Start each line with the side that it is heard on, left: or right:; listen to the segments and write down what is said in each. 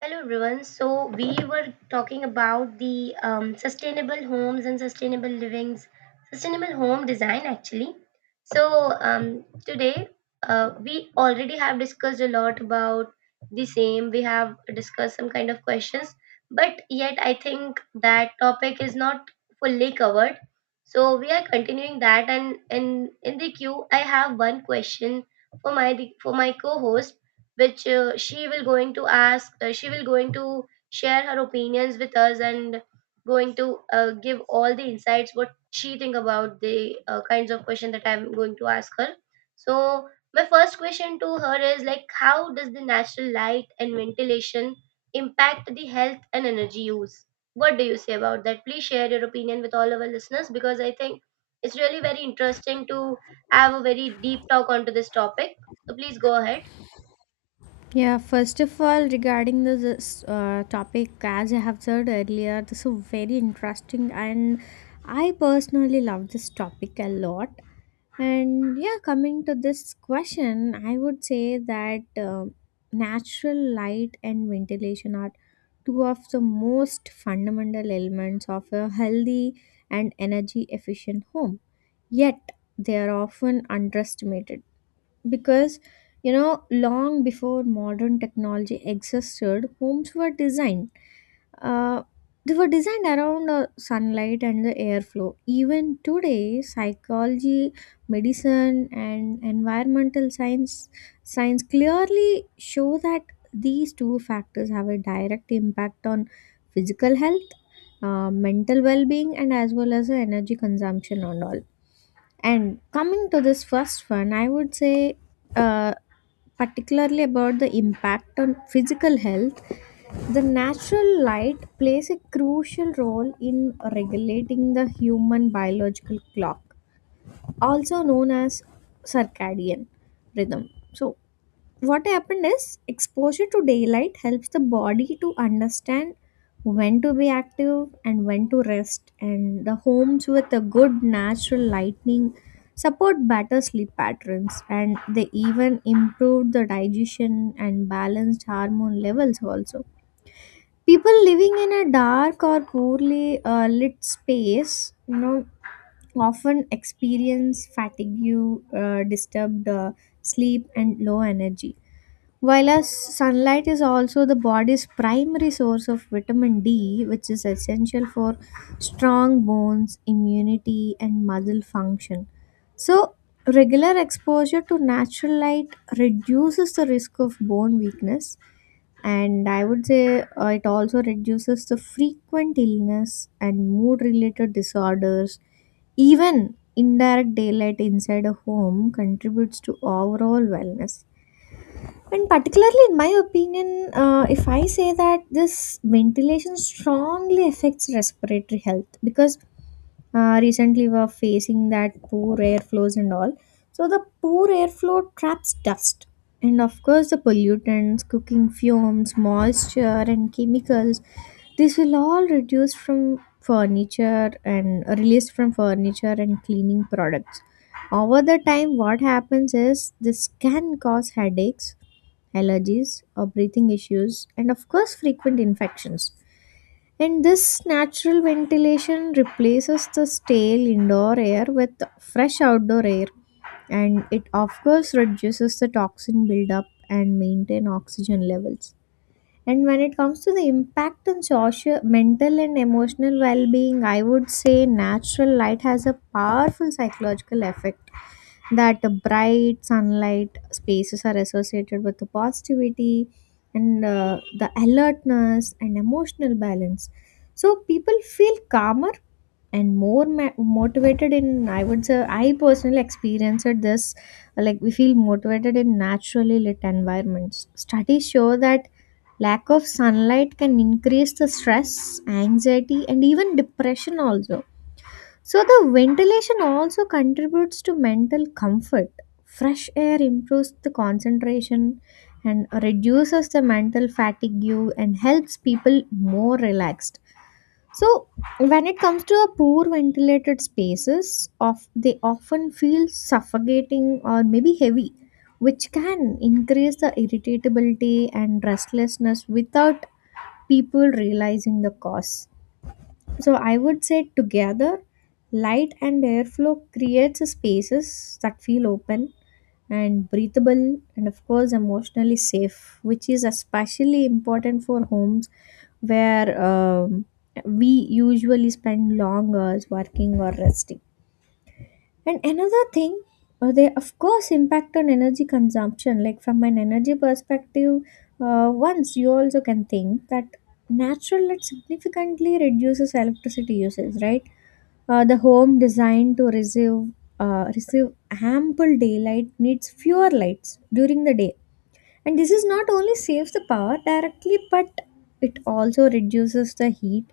right: Hello everyone. So we were talking about the sustainable homes and sustainable livings, sustainable home design actually. So today we already have discussed a lot about the same. We have discussed some kind of questions, but yet I think that topic is not fully covered. So we are continuing that, and in the queue I have one question for my for my co-host which she will going to ask she will going to share her opinions with us and going to give all the insights what she think about the kinds of question that I'm going to ask her. So my first question to her is like, how does the natural light and ventilation impact the health and energy use? What do you say about that? Please share your opinion with all our listeners, because I think it's really very interesting to have a very deep talk onto this topic. So please go ahead.
left: Yeah, first of all, regarding this topic, as I have said earlier, this is very interesting, and I personally love this topic a lot. And yeah, coming to this question, I would say that natural light and ventilation are two of the most fundamental elements of a healthy and energy efficient home. Yet, they are often underestimated because you know long before modern technology existed, homes were designed. uh, they were designed around sunlight and the airflow. Even today, psychology, medicine, and environmental science clearly show that these two factors have a direct impact on physical health, mental well-being, and as well as the energy consumption and all. And coming to this first one, I would say, uh, particularly about the impact on physical health, the natural light plays a crucial role in regulating the human biological clock, also known as circadian rhythm. So, what happened is exposure to daylight helps the body to understand when to be active and when to rest, and the homes with a good natural lighting support better sleep patterns, and they even improve the digestion and balanced hormone levels also. People living in a dark or poorly lit space you know often experience fatigue, disturbed sleep and low energy, while as sunlight is also the body's primary source of vitamin D, which is essential for strong bones, immunity, and muscle function. So, regular exposure to natural light reduces the risk of bone weakness, and I would say it also reduces the frequent illness and mood related disorders. Even indirect daylight inside a home contributes to overall wellness. And particularly, in my opinion, if I say that this ventilation strongly affects respiratory health because recently we are facing that poor airflows and all. So, the poor airflow traps dust and, of course, the pollutants, cooking fumes, moisture, and chemicals. This will all reduce from furniture and released from furniture and cleaning products. Over the time, what happens is this can cause headaches, allergies, or breathing issues, and of course, frequent infections. And this natural ventilation replaces the stale indoor air with fresh outdoor air, and it of course reduces the toxin buildup and maintain oxygen levels. And when it comes to the impact on social, mental, and emotional well being, I would say natural light has a powerful psychological effect. That the bright sunlight spaces are associated with the positivity and the alertness and emotional balance. So people feel calmer and more motivated. In i would say I personally experienced this. Like, we feel motivated in naturally lit environments. Studies show that lack of sunlight can increase the stress, anxiety, and even depression also. So, the ventilation also contributes to mental comfort. Fresh air improves the concentration and reduces the mental fatigue and helps people more relaxed. So, when it comes to a poor ventilated spaces, of they often feel suffocating or maybe heavy, which can increase the irritability and restlessness without people realizing the cause. So I would say together, light and airflow creates spaces that feel open and breathable and of course emotionally safe, which is especially important for homes where we usually spend long hours working or resting. And another thing, they of course impact on energy consumption. Like, from an energy perspective, once you also can think that natural light significantly reduces electricity usage, right? The home designed to receive ample daylight needs fewer lights during the day, and this is not only saves the power directly, but it also reduces the heat.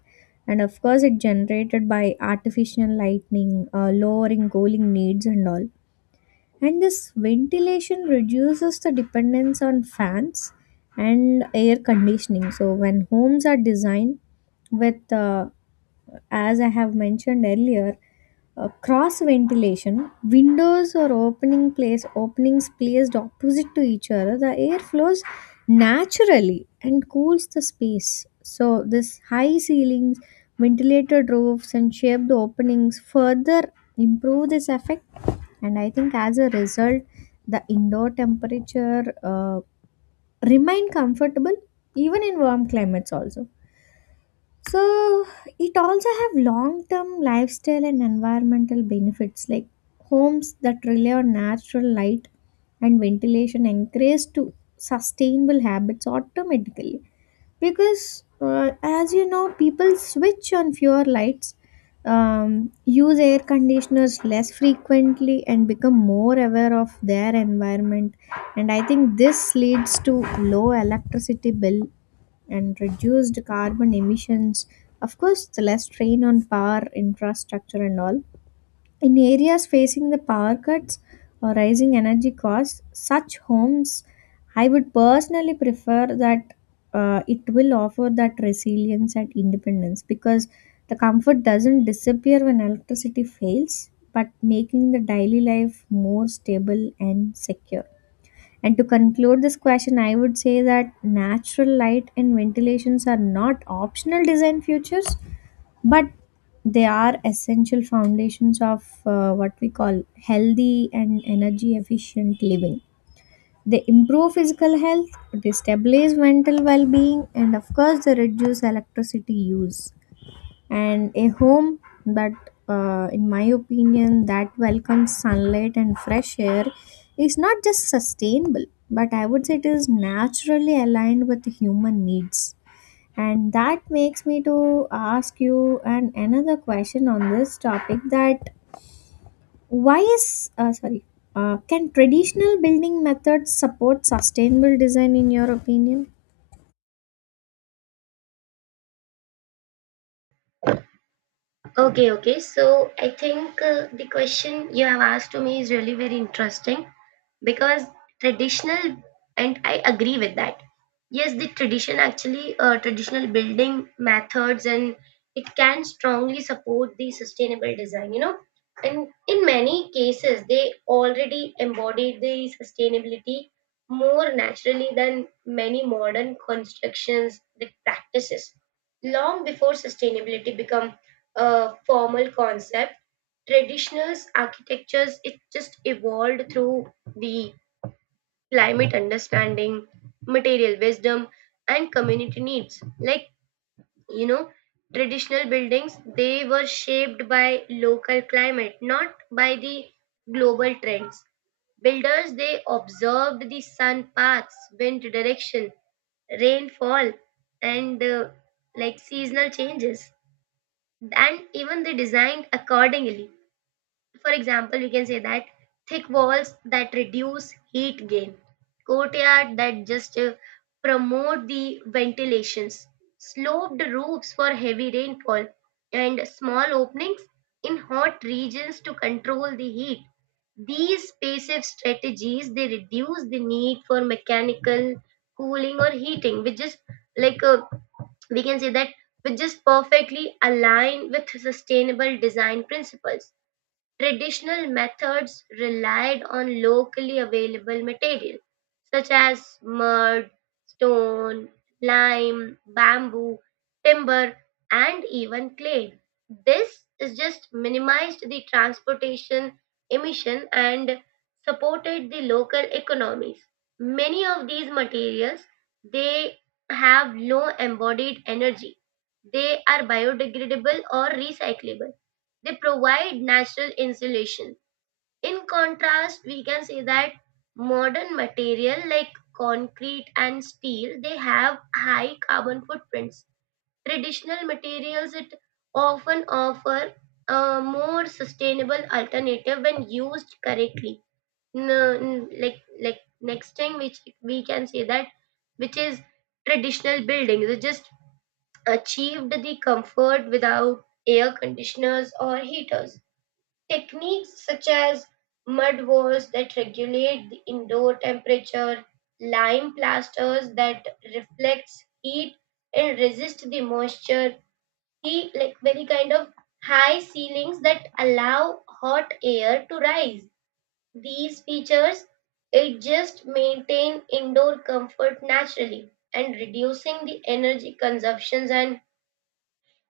left: And of course, it generated by artificial lightning, lowering cooling needs and all. And this ventilation reduces the dependence on fans and air conditioning. So when homes are designed with, as I have mentioned earlier, cross ventilation windows or openings placed opposite to each other, the air flows naturally and cools the space. So this high ceilings, ventilated roofs, and shaped openings further improve this effect. And I think as a result, the indoor temperature remain comfortable even in warm climates also. So it also have long-term lifestyle and environmental benefits, like homes that rely on natural light and ventilation encourage to sustainable habits automatically, because as you know people switch on fewer lights, use air conditioners less frequently, and become more aware of their environment. And I think this leads to low electricity bill and reduced carbon emissions. Of course, the less strain on power infrastructure and all. In areas facing the power cuts or rising energy costs, such homes, I would personally prefer that, it will offer that resilience and independence, because the comfort doesn't disappear when electricity fails, but making the daily life more stable and secure. And to conclude this question, I would say that natural light and ventilations are not optional design features, but they are essential foundations of what we call healthy and energy efficient living. They improve physical health, they stabilize mental well being, and of course, they reduce electricity use. And a home that, in my opinion, that welcomes sunlight and fresh air is not just sustainable, but I would say it is naturally aligned with human needs. And that makes me to ask you an another question on this topic, that why is sorry can traditional building methods support sustainable design, in your opinion?
right: Okay, okay. So I think the question you have asked to me is really very interesting because traditional, and I agree with that. Yes, the tradition actually, traditional building methods, and it can strongly support the sustainable design, you know. And in many cases, they already embody the sustainability more naturally than many modern constructions, the practices. Long before sustainability become a formal concept, traditional architectures, it just evolved through the climate understanding, material wisdom, and community needs. Like, you know, traditional buildings, they were shaped by local climate, not by the global trends. Builders, they observed the sun paths, wind direction, rainfall, and like seasonal changes. And even they designed accordingly, for example, we can say that thick walls that reduce heat gain, courtyard that just promote the ventilations, sloped roofs for heavy rainfall, and small openings in hot regions to control the heat. These passive strategies they reduce the need for mechanical cooling or heating, which is like uh, we can say that which is perfectly aligned with sustainable design principles. Traditional methods relied on locally available material such as mud, stone, lime, bamboo, timber, and even clay. This is just minimized the transportation emission and supported the local economies. Many of these materials they have low embodied energy. They are biodegradable or recyclable, they provide natural insulation. In contrast, we can say that modern material like concrete and steel, they have high carbon footprints. Traditional materials it often offer a more sustainable alternative when used correctly. Like next thing which we can say that which is traditional buildings. It just achieved the comfort without air conditioners or heaters. Techniques such as mud walls that regulate the indoor temperature, lime plasters that reflects heat and resist the moisture, he like very kind of high ceilings that allow hot air to rise. These features it just maintain indoor comfort naturally and reducing the energy consumptions and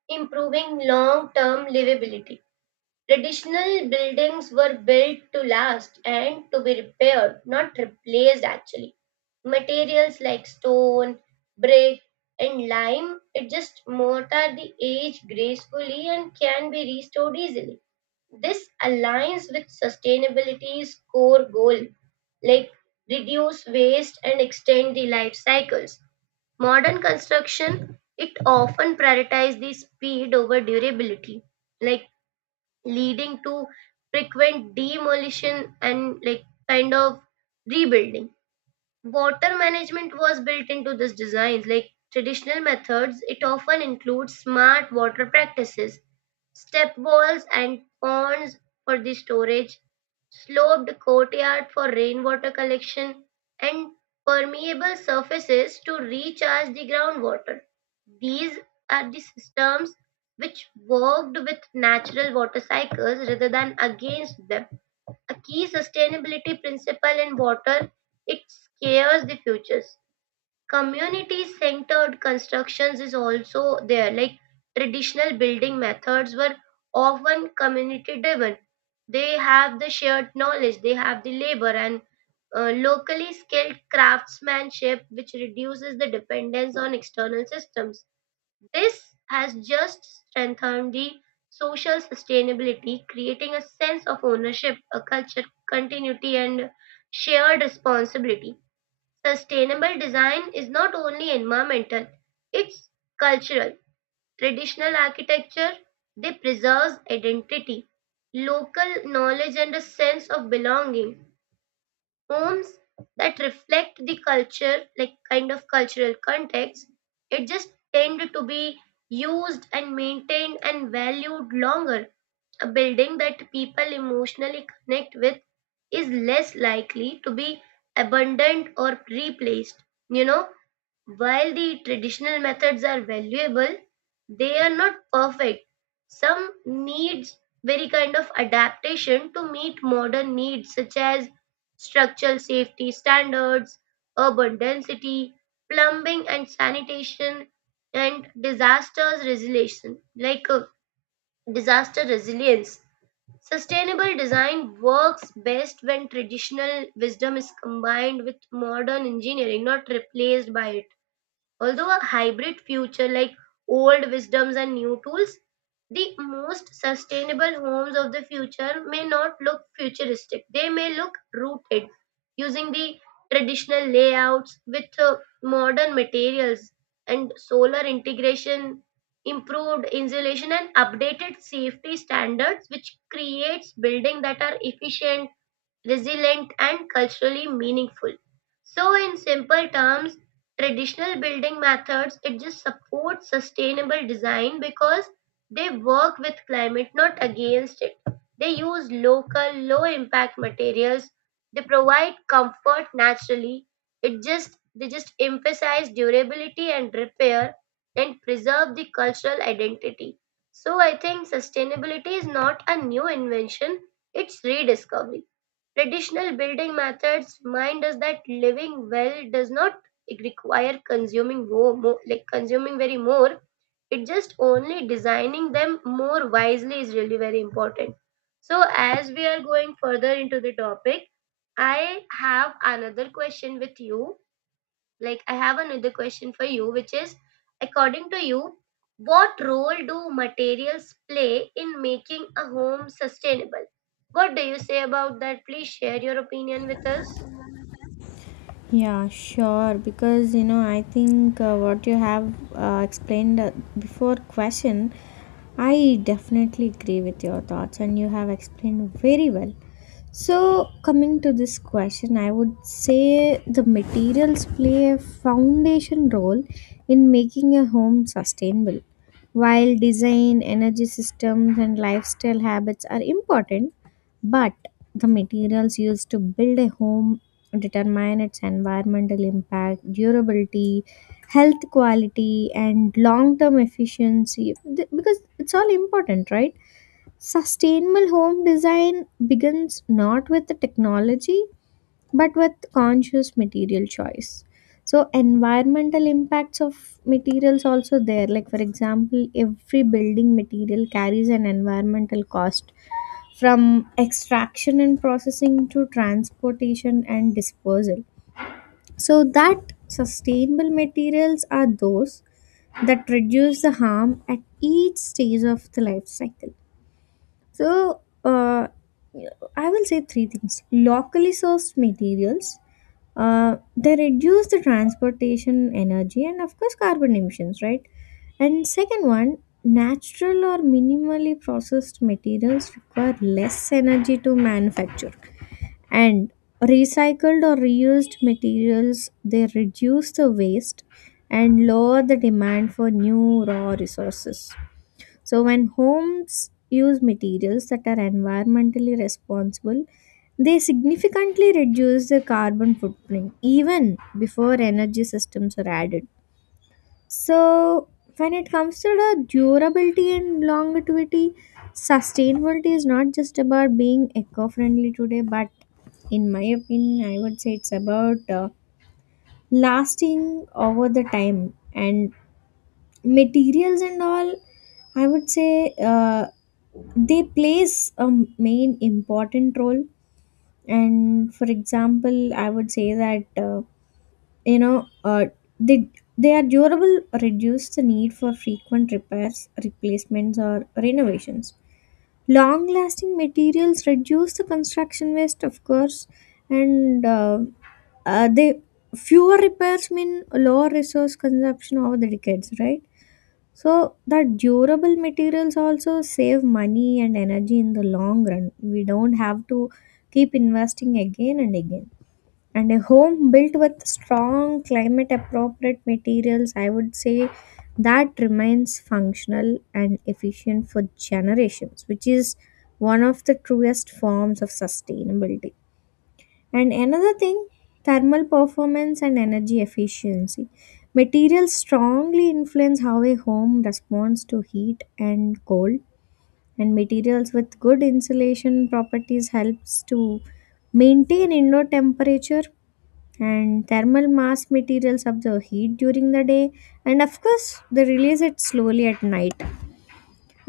right: improving long-term livability. Traditional buildings were built to last and to be repaired, not replaced actually. Materials like stone, brick, and lime adjust mortar the age gracefully and can be restored easily. This aligns with sustainability's core goal, like reduce waste and extend the life cycles. Modern construction it often prioritizes the speed over durability. Like leading to frequent demolition and like kind of rebuilding. Water management was built into this design. Like traditional methods, it often includes smart water practices, step walls and ponds for the storage, sloped courtyard for rainwater collection, and permeable surfaces to recharge the groundwater. These are the systems which worked with natural water cycles rather than against them. A key sustainability principle in water, it scares the futures. Community centered constructions is also there, like traditional building methods were often community driven. They have the shared knowledge, they have the labor and locally skilled craftsmanship, which reduces the dependence on external systems. This has just strengthened the social sustainability, creating a sense of ownership, a culture continuity, and shared responsibility. Sustainable design is not only environmental, it's cultural. Traditional architecture, they preserves identity, local knowledge, and a sense of belonging. Homes that reflect the culture, like kind of cultural context, it just tend to be used and maintained and valued longer. A building that people emotionally connect with is less likely to be abandoned or replaced. You know, while the traditional methods are valuable, they are not perfect. Some needs very kind of adaptation to meet modern needs such as structural safety standards, urban density, plumbing and sanitation, and like uh, disaster resilience. Sustainable design works best when traditional wisdom is combined with modern engineering, not replaced by it. Although a hybrid future like old wisdoms and new tools, the most sustainable homes of the future may not look futuristic. They may look rooted, using the traditional layouts with modern materials and solar integration, improved insulation, and updated safety standards, which creates buildings that are efficient, resilient, and culturally meaningful. So in simple terms, traditional building methods it just supports sustainable design because they work with climate not against it. They use local low impact materials. They provide comfort naturally. It just they just emphasize durability and repair and preserve the cultural identity. So I think sustainability is not a new invention, it's rediscovery. Traditional building methods remind us that living well does not require consuming more, more like consuming very more. It just only designing them more wisely is really very important. So as we are going further into the topic, I have another question with you, like I have another question for you which is, according to you, what role do materials play in making a home sustainable? What do you say about that? Please share your opinion with us.
left: Yeah, sure. Because you know, I think what you have explained before question, I definitely agree with your thoughts, and you have explained very well. So, coming to this question, I would say the materials play a foundation role in making a home sustainable. While design, energy systems, and lifestyle habits are important, but the materials used to build a home determine its environmental impact, durability, health quality, and long term efficiency. Because it's all important, right? Sustainable home design begins not with the technology but with conscious material choice. So, environmental impacts of materials also there. Like, for example, every building material carries an environmental cost from extraction and processing to transportation and disposal, so that sustainable materials are those that reduce the harm at each stage of the life cycle. So I will say three things: locally sourced materials. They reduce the transportation energy and of course carbon emissions, right? And second one, natural or minimally processed materials require less energy to manufacture. And recycled or reused materials, they reduce the waste and lower the demand for new raw resources. So when homes use materials that are environmentally responsible, they significantly reduce the carbon footprint even before energy systems are added. So, when it comes to the durability and longevity, sustainability is not just about being eco friendly today, but in my opinion, I would say it's about, lasting over the time and materials and all. I would say they plays a main important role. And for example, I would say that. You know, uh, they they are durable, reduce the need for frequent repairs, replacements, or renovations. Long lasting materials reduce the construction waste of course. And uh, uh, they fewer repairs mean lower resource consumption over the decades, right? So that durable materials also save money and energy in the long run. We don't have to keep investing again and again. And a home built with strong climate appropriate materials, I would say, that remains functional and efficient for generations, which is one of the truest forms of sustainability. And another thing, thermal performance and energy efficiency. Materials strongly influence how a home responds to heat and cold. And materials with good insulation properties helps to maintain indoor temperature. And thermal mass materials up the heat during the day and of course they release it slowly at night.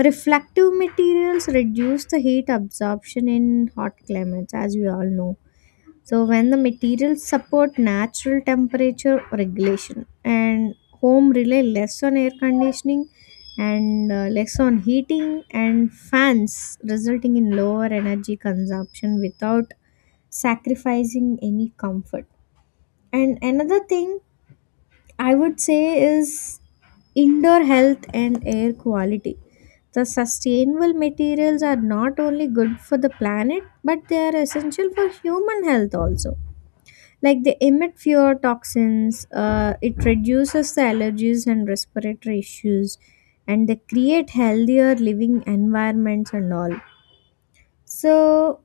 left: Reflective materials reduce the heat absorption in hot climates, as we all know. So when the materials support natural temperature regulation, and home rely less on air conditioning and, less on heating and fans, resulting in lower energy consumption without sacrificing any comfort. And another thing I would say is indoor health and air quality. The sustainable materials are not only good for the planet, but they are essential for human health also. Like, they emit fewer toxins, it reduces the allergies and respiratory issues, and they create healthier living environments and all. So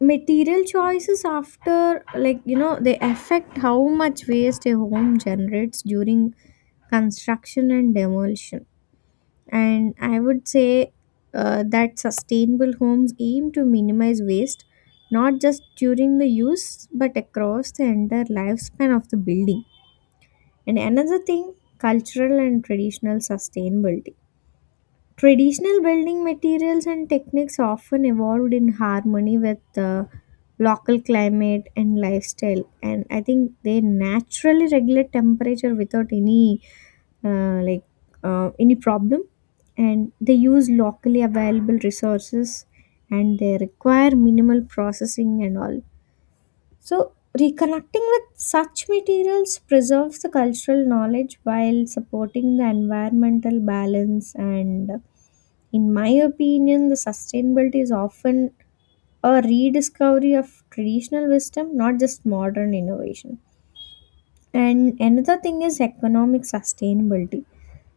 left: material choices after, like you know, they affect how much waste a home generates during construction and demolition. And I would say, that sustainable homes aim to minimize waste not just during the use but across the entire lifespan of the building. And another thing, cultural and traditional sustainability. Traditional building materials and techniques often evolved in harmony with the local climate and lifestyle, and I think they naturally regulate temperature without any, uh, like any problem. And they use locally available resources, and they require minimal processing and all. So reconnecting with such materials preserves the cultural knowledge while supporting the environmental balance. And in my opinion, the sustainability is often a rediscovery of traditional wisdom, not just modern innovation. And another thing is economic sustainability.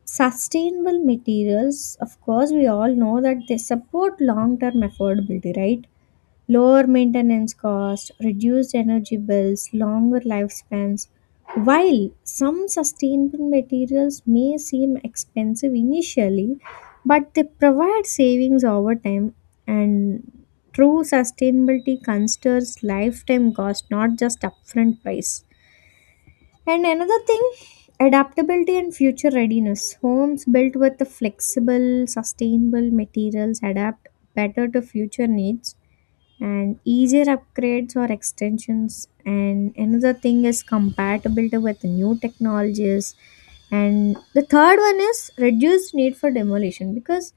left: Sustainable materials, of course, we all know that they support long term affordability, right? Lower maintenance costs, reduced energy bills, longer lifespans. While some sustainable materials may seem expensive initially, but they provide savings over time. And true sustainability considers lifetime cost, not just upfront price. And another thing, adaptability and future readiness. Homes built with the flexible, sustainable materials adapt better to future needs, and easier upgrades or extensions. And another thing is compatibility with new technologies. And the third one is reduced need for demolition, because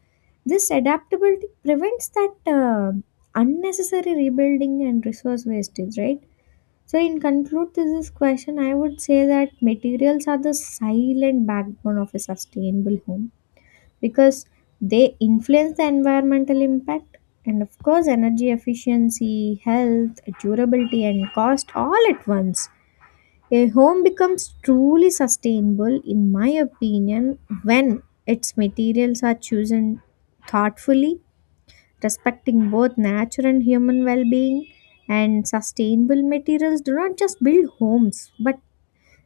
left: this adaptability prevents that, unnecessary rebuilding and resource wastage, right? So in conclude to this is question, I would say that materials are the silent backbone of a sustainable home, because they influence the environmental impact and of course energy efficiency, health, durability, and cost all at once. A home becomes truly sustainable, in my opinion, when its materials are chosen thoughtfully, respecting both nature and human well-being. And sustainable materials do not just build homes, but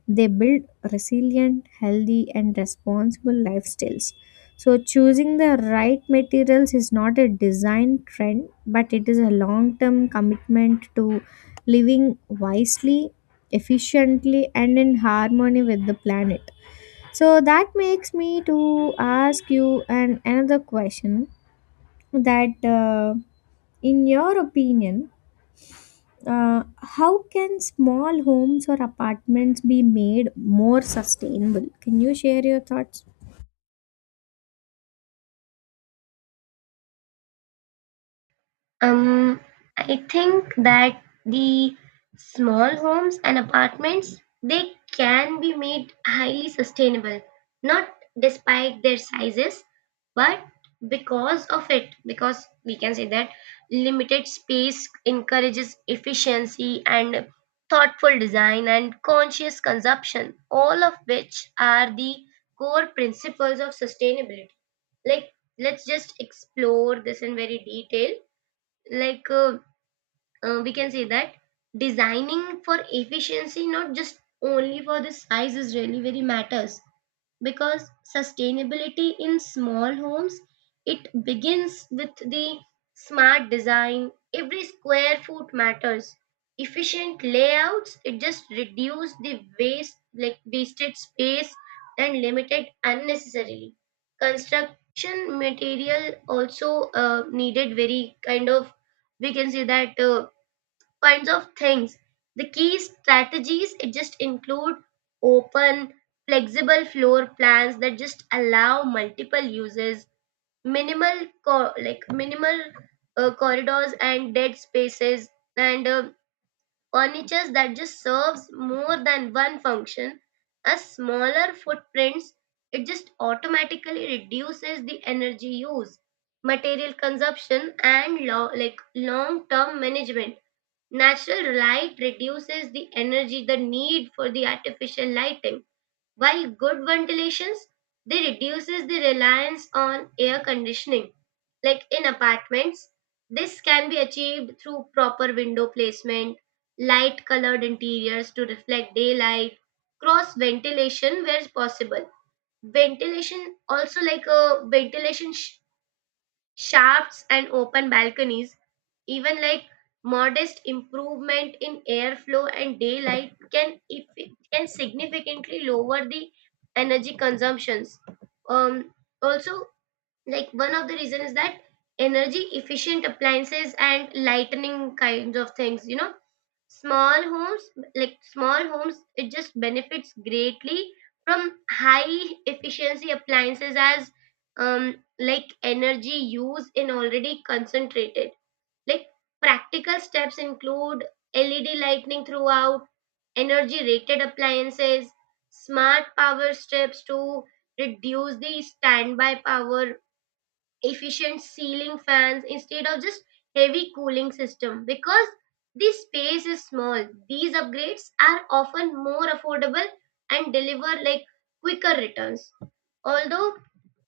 left: they build resilient, healthy, and responsible lifestyles. So, choosing the right materials is not a design trend, but it is a long term commitment to living wisely, efficiently, and in harmony with the planet. So, that makes me to ask you an, another question that, in your opinion, uh, how can small homes or apartments be made more sustainable? Can you share your thoughts?
right: Um, I think that the small homes and apartments they can be made highly sustainable, not despite their sizes, but because of it, because we can say that limited space encourages efficiency and thoughtful design and conscious consumption, all of which are the core principles of sustainability. Like, let's just explore this in very detail. Like we can say that designing for efficiency not just only for the size is really very matters, because sustainability in small homes it begins with the smart design. Every square foot matters. Efficient layouts it just reduce the waste, like wasted space, and limited unnecessarily construction material also needed very kind of, we can say that kinds of things. The key strategies it just include open, flexible floor plans that just allow multiple uses, minimal co- like minimal corridors and dead spaces, and furniture that just serves more than one function. A smaller footprints it just automatically reduces the energy use, material consumption, and long term management. Natural light reduces the energy, the need for the artificial lighting, while good ventilations they reduces the reliance on air conditioning. Like in apartments, this can be achieved through proper window placement, light colored interiors to reflect daylight, cross ventilation where possible. Ventilation also like a ventilation sh- Shafts and open balconies, even like modest improvement in airflow and daylight can, if it can, significantly lower the energy consumptions. Um, Also, like one of the reason is that energy efficient appliances and lightening kinds of things, you know, small homes, like small homes it just benefits greatly from high efficiency appliances as energy use in already concentrated. Like practical steps include LED lighting throughout, energy rated appliances, smart power strips to reduce the standby power, efficient ceiling fans instead of just heavy cooling system. Because the space is small, these upgrades are often more affordable and deliver like quicker returns. Although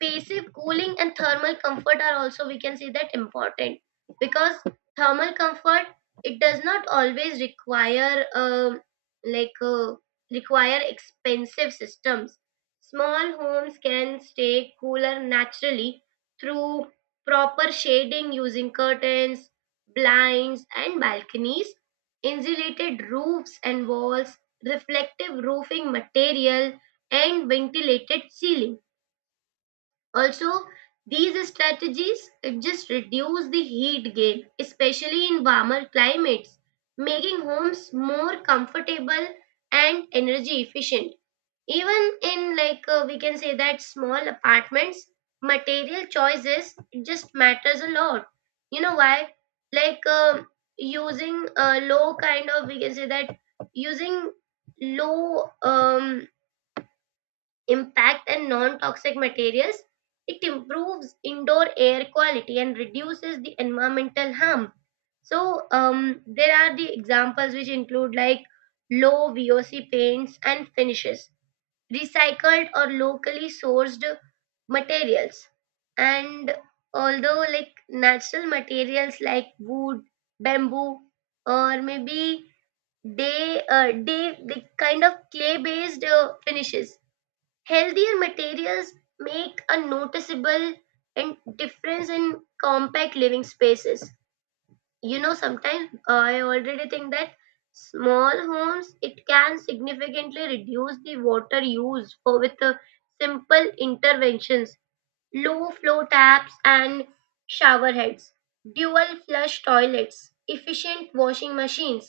right: passive cooling and thermal comfort are also, we can say that, important because thermal comfort it does not always require like uh, require expensive systems. Small homes can stay cooler naturally through proper shading using curtains, blinds, and balconies, insulated roofs and walls, reflective roofing material, and ventilated ceiling. Also, these strategies just reduce the heat gain, especially in warmer climates, making homes more comfortable and energy efficient. Even in we can say that small apartments, material choices just matters a lot. You know why? Like using a low kind of, we can say that, using low impact and non-toxic materials, it improves indoor air quality and reduces the environmental harm. So there are the examples which include like low VOC paints and finishes, recycled or locally sourced materials, and although like natural materials like wood, bamboo, or maybe they the kind of clay based finishes. Healthier materials make a noticeable and difference in compact living spaces. You know, sometimes I already think that small homes it can significantly reduce the water use for with simple interventions. Low flow taps and shower heads, dual flush toilets, efficient washing machines,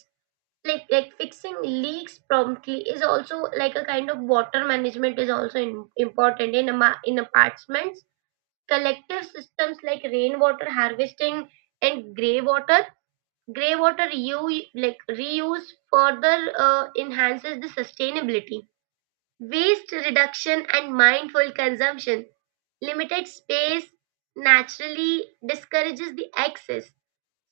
right: like fixing leaks promptly is also like a kind of water management, is also in, important in in apartments. Collective systems like rainwater harvesting and grey water. Grey water reuse further enhances the sustainability. Waste reduction and mindful consumption. Limited space naturally discourages the excess.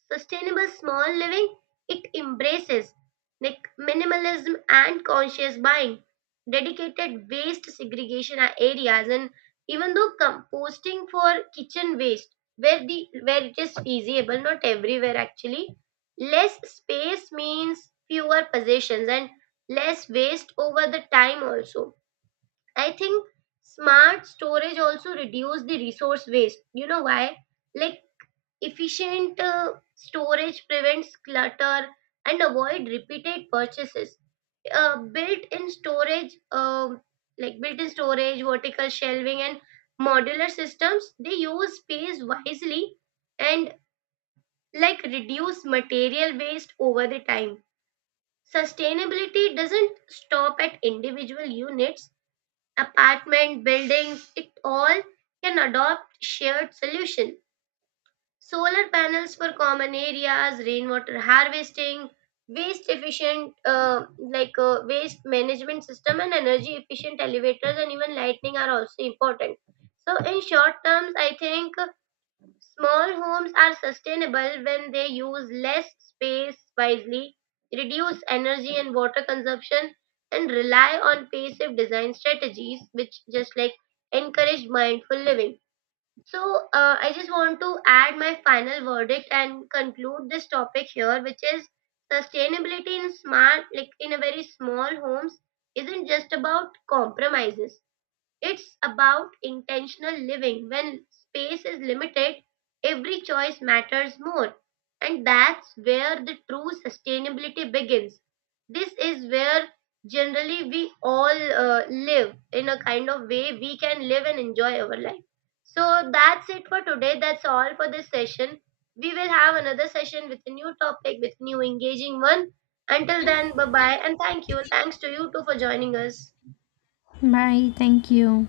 right: Sustainable small living, it embraces like minimalism and conscious buying, dedicated waste segregation areas, and even though composting for kitchen waste, where the where it is feasible, not everywhere actually. Less space means fewer possessions and less waste over the time also. I think smart storage also reduce the resource waste. You know why? Like efficient storage prevents clutter and avoid repeated purchases. Built-in storage, built-in storage, vertical shelving, and modular systems, they use space wisely and like reduce material waste over the time. Sustainability doesn't stop at individual units, apartment, buildings, it all can adopt shared solution. Solar panels for common areas, rainwater harvesting, waste efficient waste management system, and energy efficient elevators and even lighting are also important. So in short terms I think small homes are sustainable when they use less space wisely, reduce energy and water consumption, and rely on passive design strategies which just like encourage mindful living. So, I just want to add my final verdict and conclude this topic here, which is sustainability in smart, like in a very small homes, isn't just about compromises. It's about intentional living. When space is limited, every choice matters more. And that's where the true sustainability begins. This is where generally we all live in a kind of way we can live and enjoy our life. So that's it for today. That's all for this session. We will have another session with a new topic, with new engaging one. Until then, bye bye and thank you. Thanks to you too for joining us.
left: Bye. Thank you.